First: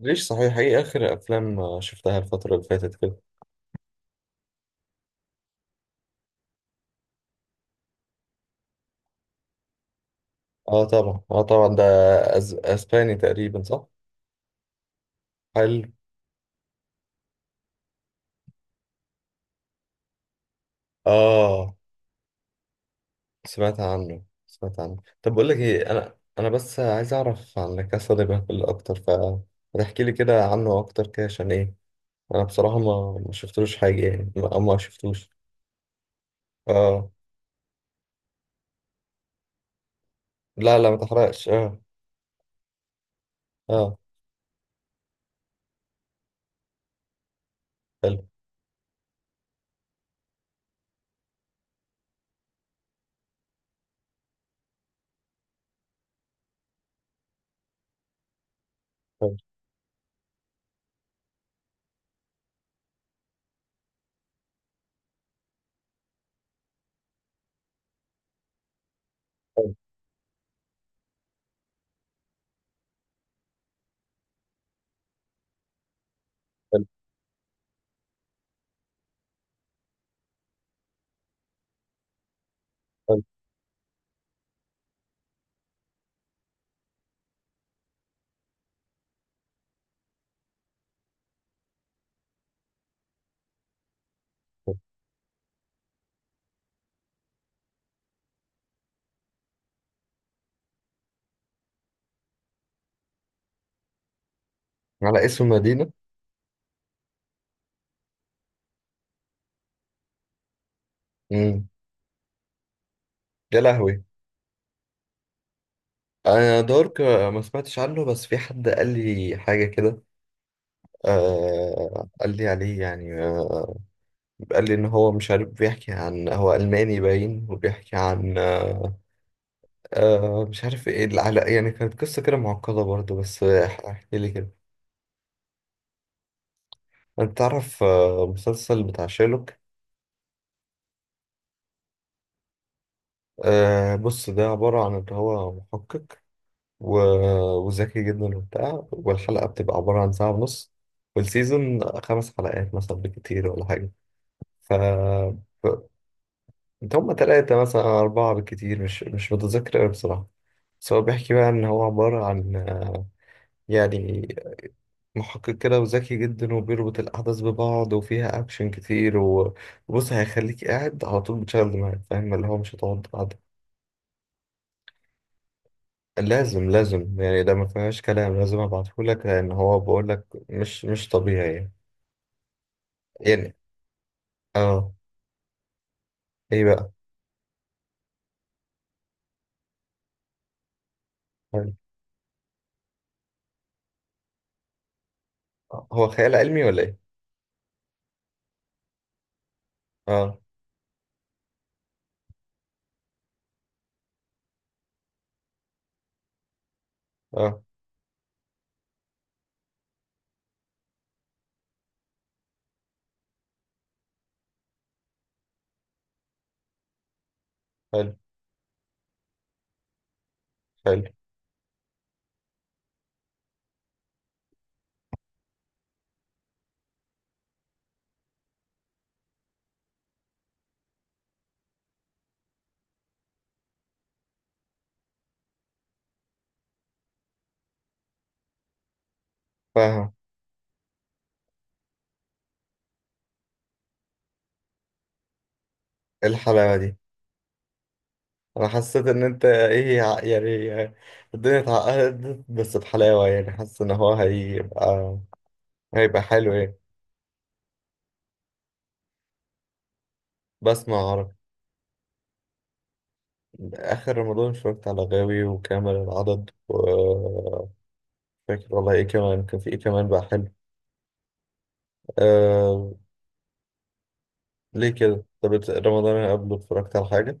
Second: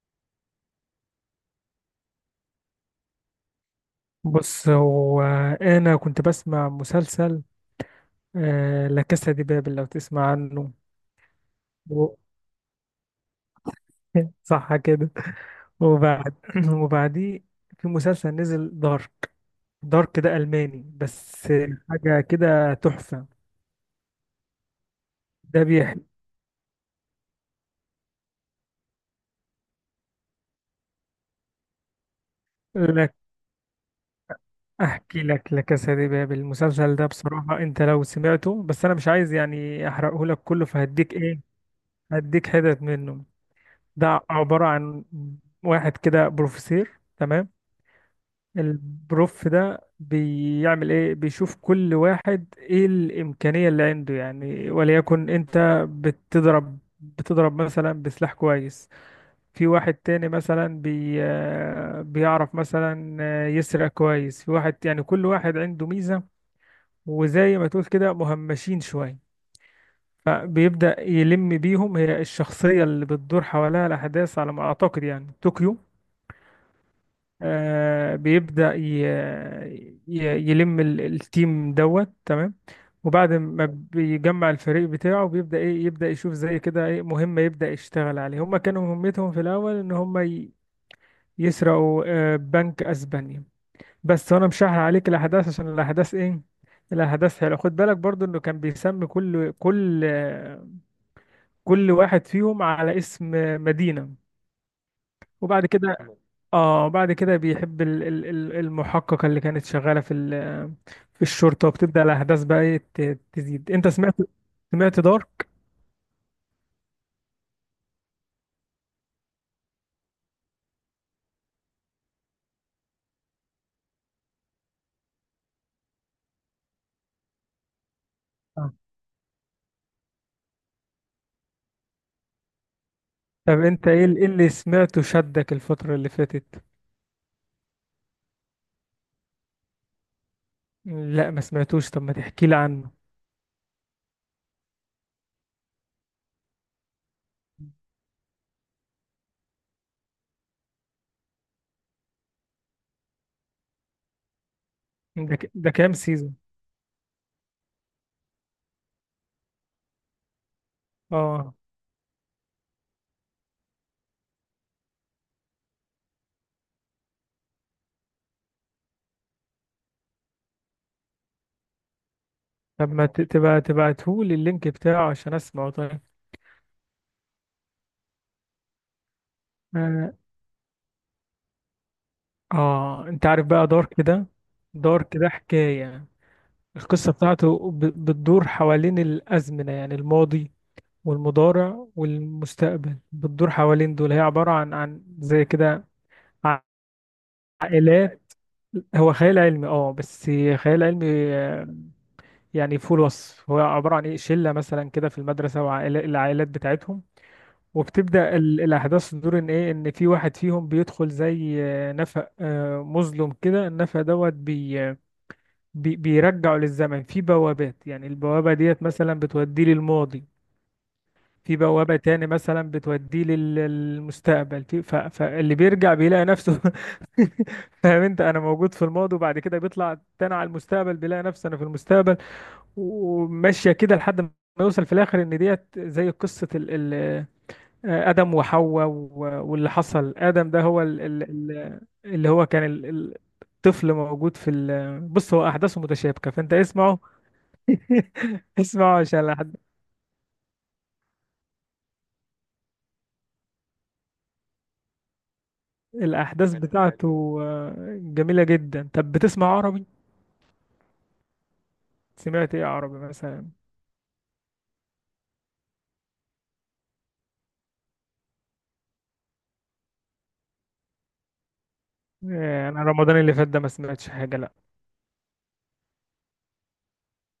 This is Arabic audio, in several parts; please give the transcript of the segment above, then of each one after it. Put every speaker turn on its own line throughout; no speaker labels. ليش صحيح ايه اخر افلام شفتها الفترة اللي فاتت كده؟
بص هو، انا كنت بسمع مسلسل. لا كاسا دي بابل، لو تسمع عنه.
اه طبعا، اه طبعا ده.
و-
اسباني تقريبا، صح؟
صح كده.
حلو.
وبعد وبعديه في مسلسل نزل، دارك. دارك ده الماني بس.
اه.
حاجه كده تحفه.
سمعت عنه، سمعت عنه. طب بقول لك
ده
ايه،
بيحكي
انا بس عايز اعرف عن لا كاسا دي بابل اكتر. فتحكي لي كده عنه اكتر كده، عشان ايه؟ انا بصراحة
لك.
ما شفتلوش حاجة، يعني ما
احكي
شفتوش.
لك لا كاسا دي بابل. المسلسل ده
اه،
بصراحه انت لو سمعته، بس انا مش عايز يعني احرقه لك كله،
لا لا ما
فهديك ايه،
تحرقش، اه.
هديك حتت منه.
اه.
ده عباره عن واحد كده بروفيسور، تمام.
حلو.
البروف ده بيعمل ايه؟ بيشوف كل واحد ايه الامكانية اللي عنده، يعني وليكن انت بتضرب مثلا بسلاح كويس.
حلو.
في واحد تاني مثلا بي آه، بيعرف مثلا يسرق كويس. في واحد، يعني كل واحد عنده ميزة. وزي ما تقول كده مهمشين شوية.
حلو.
فبيبدأ يلم بيهم. هي الشخصية اللي بتدور حواليها الأحداث على ما أعتقد يعني طوكيو. بيبدأ يلم التيم دوت، تمام.
حلو.
وبعد ما بيجمع الفريق بتاعه بيبدأ ايه، يبدأ يشوف زي كده ايه مهمة، يبدأ يشتغل عليها. هما كانوا مهمتهم في الأول ان هما يسرقوا بنك اسبانيا. بس انا مش
حلو.
هحرق عليك الاحداث عشان الاحداث ايه، الاحداث حلوه. خد بالك برضو انه كان بيسمي كل واحد فيهم على اسم مدينة.
على اسم
وبعد
مدينة.
كده، اه، بعد كده بيحب المحققة اللي كانت شغالة في في الشرطة،
امم.
وبتبدأ الأحداث بقى ايه
يا
تزيد. انت
لهوي.
سمعت؟ سمعت دارك؟
انا دارك ما سمعتش عنه، بس في حد قال لي حاجه كده. آه، قال لي عليه يعني قال لي ان هو مش عارف، بيحكي عن هو الماني باين، وبيحكي عن
آه.
مش عارف ايه العلاقه، يعني كانت قصه كده معقده برضه، بس
طب انت ايه
احكي
إيه
لي
اللي
كده.
سمعته شدك الفترة اللي فاتت؟
انت تعرف مسلسل بتاع شيرلوك؟
لا، ما سمعتوش، طب ما تحكي لي عنه.
آه، بص ده عباره عن ان هو محقق. و- وذكي جدا وبتاع، والحلقه بتبقى عباره عن ساعه ونص. والسيزون خمس حلقات مثلا بكتير ولا حاجه.
ده
ف
كام سيزون؟
انت هما تلاتة مثلا أو أربعة بالكتير، مش متذكر أوي بصراحة. بس هو بيحكي بقى
اه.
إن هو عبارة عن يعني محقق كده وذكي جدا، وبيربط الأحداث ببعض، وفيها أكشن كتير وبص هيخليك قاعد على طول بتشغل دماغك، فاهم؟ اللي هو مش
طب
هتقعد
ما
قاعد.
تبقى تبعتهولي اللينك بتاعه عشان اسمعه، طيب.
لازم لازم يعني، ده ما فيهاش كلام، لازم أبعتهولك، لأن هو
اه.
بقولك مش طبيعي يعني.
انت عارف
يعني
بقى دارك ده؟
اه.
دارك ده حكاية.
ايه بقى.
القصة بتاعته بتدور حوالين الأزمنة، يعني الماضي
حلو.
والمضارع والمستقبل، بتدور حوالين دول. هي عبارة عن زي كده
هو خيال علمي ولا ايه؟
عائلات. هو خيال علمي، اه، بس
اه.
خيال علمي. آه، يعني فوق الوصف. هو عبارة عن ايه، شلة مثلا كده في المدرسة، وعائلات العائلات بتاعتهم.
اه.
وبتبدأ الأحداث تدور إن إيه، إن في واحد فيهم بيدخل زي نفق مظلم كده. النفق دوت بيرجعه للزمن، في بوابات، يعني
حلو.
البوابة ديت مثلا بتوديه للماضي،
حلو.
في بوابة تاني مثلا بتوديه للمستقبل. في فاللي بيرجع بيلاقي نفسه. فاهم انت؟ انا موجود في الماضي، وبعد كده بيطلع تاني على المستقبل بيلاقي نفسه انا في المستقبل. وماشية كده لحد ما يوصل في الآخر إن ديت زي قصة ال ال آدم وحواء واللي
فاهم.
حصل. آدم ده هو ال ال ال اللي هو كان ال- ال- الطفل موجود في ال. بص هو أحداثه
إيه
متشابكة، فأنت
الحلاوة دي.
اسمعه.
انا
اسمعه
حسيت ان انت
عشان
ايه يعني الدنيا اتعقدت بس بحلاوة يعني، حاسس ان هو هيبقى، هيبقى
الأحداث
حلو
حلو حلو
يعني.
بتاعته جميلة جدا. طب بتسمع عربي؟
بسمع عربي.
سمعت إيه عربي مثلا؟
اخر رمضان اتفرجت على غاوي وكامل العدد فاكر والله ايه كمان، كان في ايه كمان بقى حلو؟
أنا
آه...
رمضان اللي فات ده ما سمعتش حاجة، لأ.
ليه كده؟ طب رمضان اللي قبله اتفرجت على حاجة؟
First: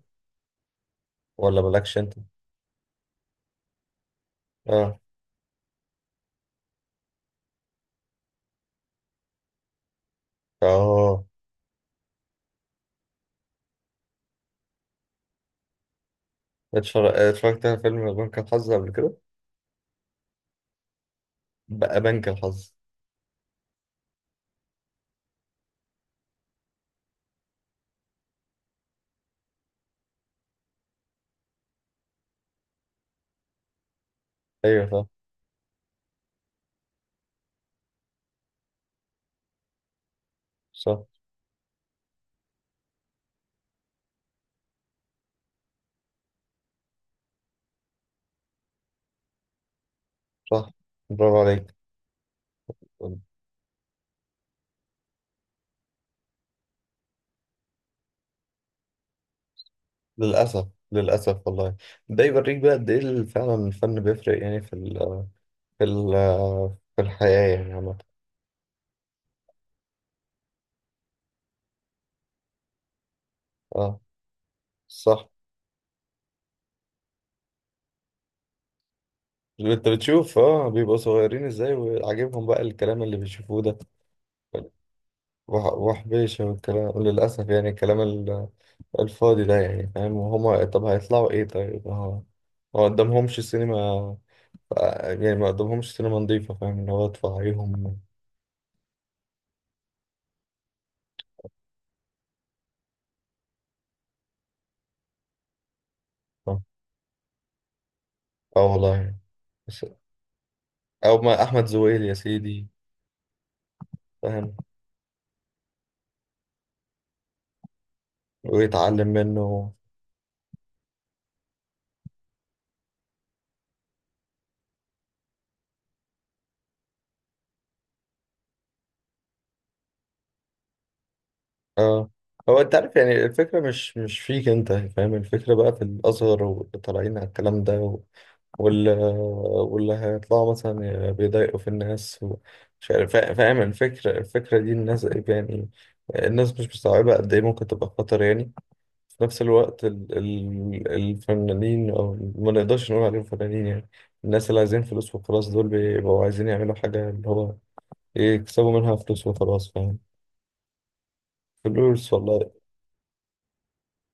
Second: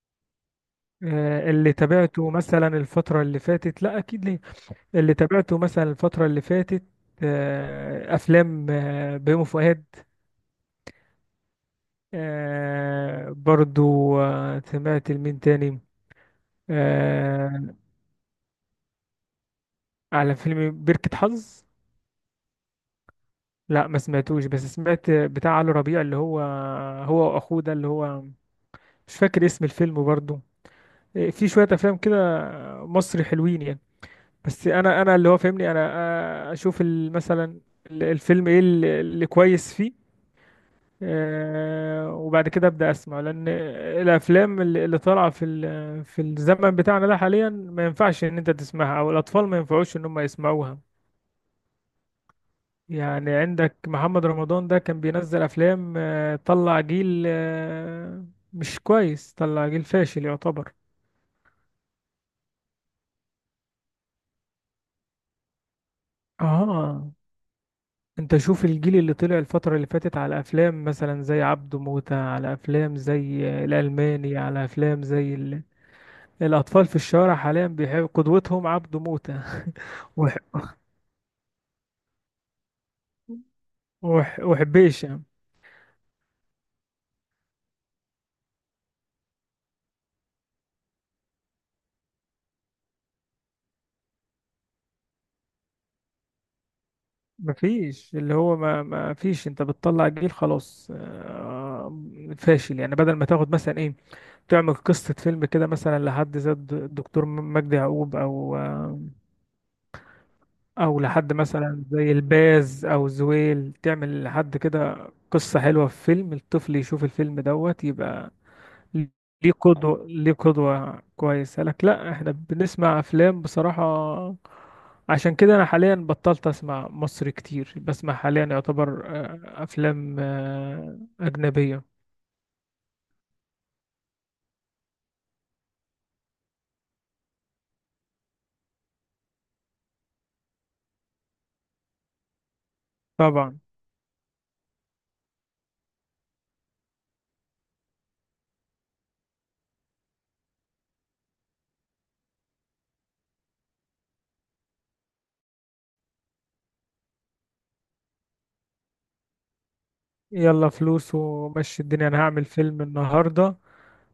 ولا
اللي
مالكش انت؟
تابعته مثلا الفترة اللي فاتت، لأ أكيد ليه.
اه.
اللي تابعته مثلا الفترة اللي فاتت أفلام بيومي فؤاد.
اه.
برضو سمعت لمين تاني.
اتفرجت
آه،
على فيلم بنك الحظ قبل كده.
على فيلم بركة حظ.
بقى بنك الحظ.
لأ ما سمعتوش، بس سمعت بتاع علي ربيع اللي هو، هو وأخوه ده اللي هو، مش فاكر اسم الفيلم برضو. إيه، في شوية افلام كده مصري حلوين يعني. بس
ايوه،
انا
صح،
انا اللي هو فاهمني انا اشوف مثلا الفيلم ايه اللي كويس فيه.
صح،
وبعد كده ابدا اسمع، لان الافلام اللي طالعه في في الزمن بتاعنا ده حاليا ما ينفعش ان انت تسمعها، او الاطفال ما ينفعوش ان هم
صح.
يسمعوها.
برافو عليك.
يعني عندك محمد رمضان ده كان بينزل افلام طلع جيل مش كويس، طلع جيل فاشل
للأسف
يعتبر.
للأسف والله. ده يوريك بقى قد إيه فعلا الفن بيفرق يعني في ال في
اه،
الحياة يعني عامة.
انت شوف الجيل اللي طلع الفترة اللي فاتت على افلام مثلا زي عبده موتة، على افلام زي
اه.
الالماني، على افلام
صح.
زي ال... الاطفال في الشارع حاليا بيحب قدوتهم عبده موتة
أنت
وح...
بتشوف بيبقوا صغيرين إزاي، وعاجبهم بقى الكلام اللي بيشوفوه ده.
وحبيشة.
وحبيشة، والكلام للأسف يعني، الكلام الفاضي ده، يعني فاهم؟ وهما طب هيطلعوا إيه؟ طيب، اه. ما قدامهمش سينما. يعني ما قدامهمش سينما نظيفة، فاهم؟ اللي هو تفعيهم.
مفيش اللي هو ما فيش، انت بتطلع جيل خلاص فاشل، يعني بدل ما تاخد مثلا ايه، تعمل قصة فيلم كده مثلا لحد زي
اه.
الدكتور مجدي يعقوب، او
آه والله. بس-
او
أو
لحد
ما أحمد
مثلا
زويل
زي
يا سيدي.
الباز او زويل، تعمل
فاهم.
لحد كده قصة حلوة في فيلم، الطفل يشوف الفيلم دوت يبقى
ويتعلم
ليه
منه.
قدوة، ليه قدوة كويسة لك. لا، احنا بنسمع افلام بصراحة، عشان كده انا حاليا بطلت اسمع مصري كتير، بسمع حاليا يعتبر افلام اجنبية.
اه. هو انت عارف يعني، الفكرة مش فيك انت، فاهم؟ الفكرة بقى في الأزهر واللي طالعين على الكلام ده واللي واللي هيطلعوا مثلا بيضايقوا في الناس، ومش عارف فاهم
طبعا.
الفكرة. الفكرة دي الناس يعني، الناس مش مستوعبة قد ايه ممكن تبقى خطر يعني. في نفس الوقت ال ال الفنانين، او ما نقدرش نقول عليهم فنانين يعني، الناس اللي عايزين فلوس وخلاص، دول بيبقوا عايزين يعملوا حاجة اللي هو إيه، يكسبوا منها فلوس وخلاص، فاهم؟
يلا، فلوس ومشي الدنيا،
فلوس
انا هعمل
والله.
فيلم النهارده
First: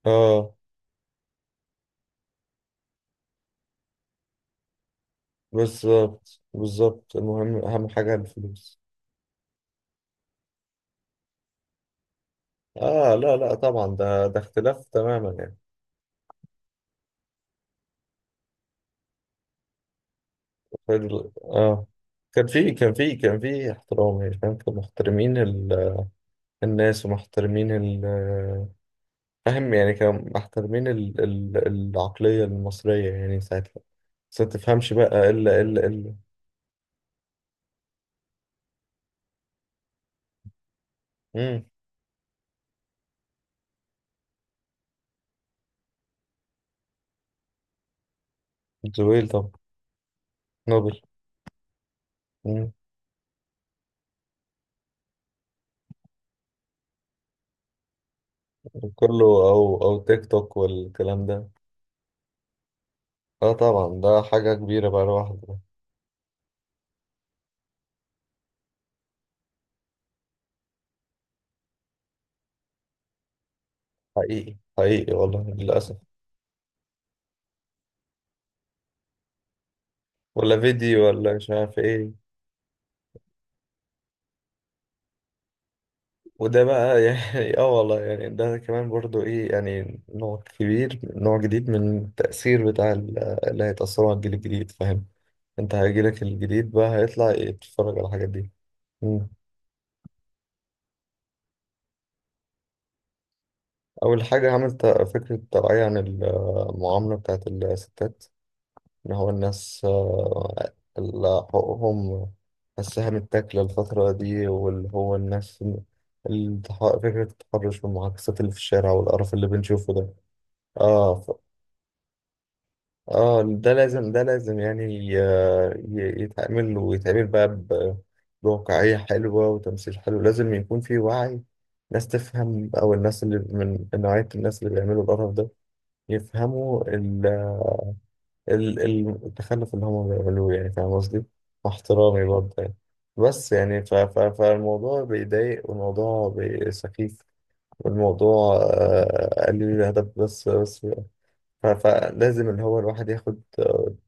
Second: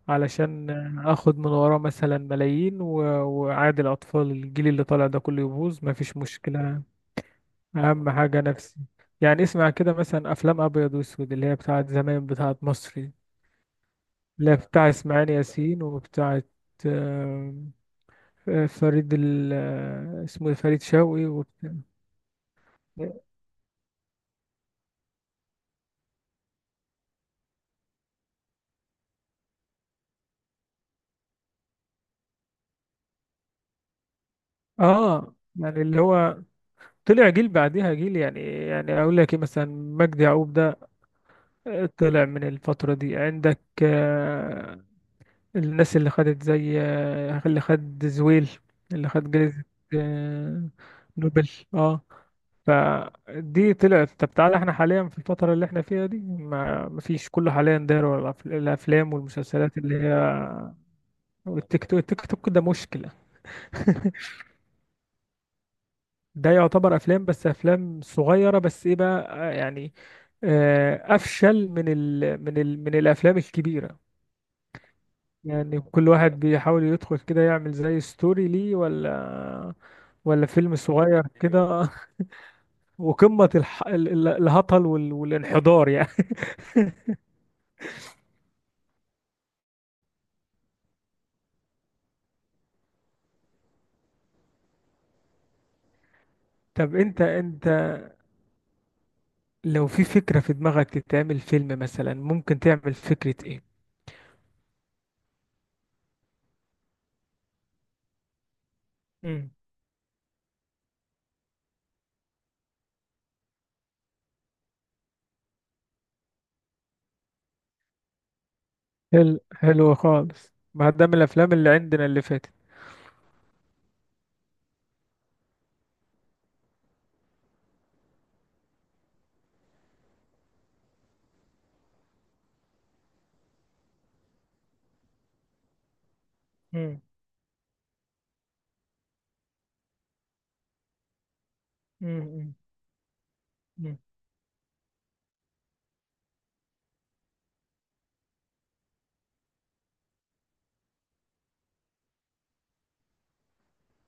اه.
علشان اخد من وراه مثلا ملايين وعادي الاطفال، الجيل اللي طالع ده كله يبوظ، مفيش
بالظبط
مشكله.
بالظبط، المهم اهم
اهم
حاجة
حاجه نفسي
الفلوس.
يعني اسمع كده مثلا افلام ابيض واسود اللي هي بتاعت زمان، بتاعت مصري،
اه. لا لا طبعا، ده
اللي هي
اختلاف
بتاع
تماما
اسماعيل
يعني.
ياسين وبتاعت آه، فريد ال... آه، اسمه إيه؟ فريد شوقي
فال-
وبتاع.
اه كان في احترام، يعني فاهم، كانوا محترمين الناس، ومحترمين فاهم يعني، كانوا محترمين العقلية المصرية يعني ساعتها. بس ما تفهمش بقى
اه، يعني اللي
الا.
هو طلع جيل بعديها جيل، يعني اقول لك ايه مثلا، مجدي يعقوب ده
امم.
طلع من الفترة دي. عندك الناس اللي خدت زي اللي خد زويل، اللي
زويل
خد
طبعا.
جائزة آه،
نوبل.
نوبل. اه.
مم.
فدي طلعت. طب تعالى احنا حاليا في الفترة اللي احنا فيها دي، ما مفيش، كله حاليا داير ورا الافلام
كله او
والمسلسلات اللي
او
هي
تيك توك والكلام ده.
والتيك توك. التيك توك ده مشكلة.
اه طبعا، ده حاجة كبيرة بقى لوحده.
ده يعتبر افلام، بس افلام صغيرة، بس ايه بقى افشل من ال من ال من الافلام الكبيرة،
حقيقي حقيقي والله،
يعني
للأسف.
كل واحد بيحاول يدخل كده يعمل زي ستوري ليه، ولا
ولا
فيلم
فيديو،
صغير
ولا مش عارف
كده.
ايه.
وقمة الهطل والانحدار يعني.
وده بقى يعني اه والله يعني، ده كمان برضو ايه يعني، نوع كبير، نوع جديد من التأثير بتاع اللي هيتأثروا على الجيل الجديد، فاهم؟ انت هيجيلك الجديد بقى
طب انت
هيطلع
انت
يتفرج على الحاجات دي. مم.
لو في فكرة في دماغك تتعمل فيلم مثلا ممكن تعمل فكرة ايه؟
أول حاجة عملت فكرة توعية عن المعاملة بتاعت الستات، اللي هو
مم.
الناس اللي حقوقهم السهم التاكلة الفترة دي، واللي هو الناس فكرة التحرش والمعاكسات اللي في الشارع، والقرف
حلو،
اللي بنشوفه
حلو
ده.
خالص، ما ده
اه
من الافلام اللي عندنا اللي فاتت.
اه ده لازم ده لازم يعني يتعمل ويتعمل بقى بواقعية حلوة وتمثيل حلو، لازم يكون في وعي، ناس تفهم. أو الناس اللي من نوعية الناس اللي بيعملوا القرف ده يفهموا
مم.
التخلف اللي هم بيعملوه، يعني فاهم قصدي؟ مع احترامي برضه
مم.
يعني، بس يعني ف
مم.
ف فالموضوع بيضايق، والموضوع سخيف، والموضوع قليل الهدف، بس بس فلازم اللي هو الواحد ياخد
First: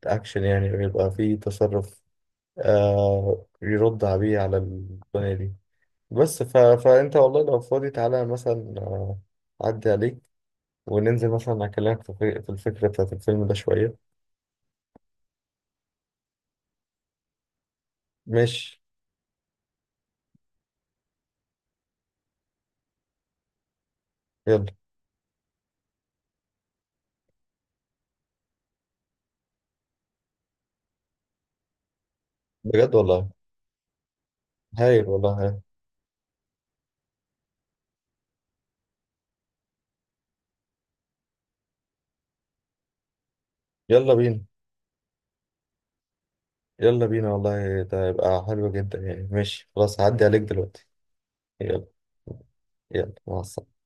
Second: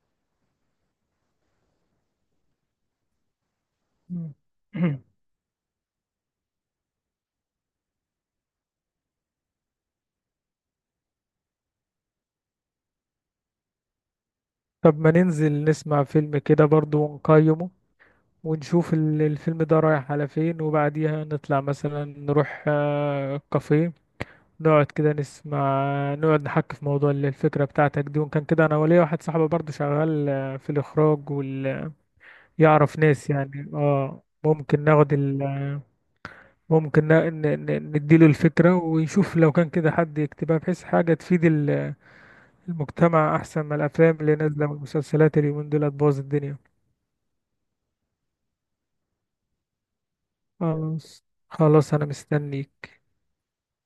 اكشن يعني، ويبقى فيه تصرف، يرد
مم.
بيه على
مم.
الدنيا دي. بس فانت والله لو فاضي تعالى مثلا أعدي عليك وننزل مثلا أكلمك في الفكرة بتاعت الفيلم ده شوية.
طب ما ننزل نسمع فيلم كده برضو ونقيمه،
ماشي.
ونشوف الفيلم ده رايح على فين، وبعديها نطلع مثلا نروح كافيه،
يلا.
نقعد كده نسمع، نقعد نحكي في موضوع الفكرة بتاعتك دي. وإن كان كده أنا وليا واحد صاحبي برضه شغال في الإخراج
بجد
يعرف
والله.
ناس، يعني اه ممكن
هايل
ناخد
والله
ال...
هايل.
ممكن نديله الفكرة ويشوف لو كان كده حد يكتبها بحيث حاجة تفيد المجتمع أحسن من
يلا
الأفلام اللي
بينا.
نازلة والمسلسلات اليومين دول هتبوظ الدنيا.
يلا بينا والله، ده هيبقى حلو جدا يعني. ماشي خلاص، هعدي عليك دلوقتي.
خلاص،
يلا.
خلاص أنا مستنيك.
يلا، مع السلامة.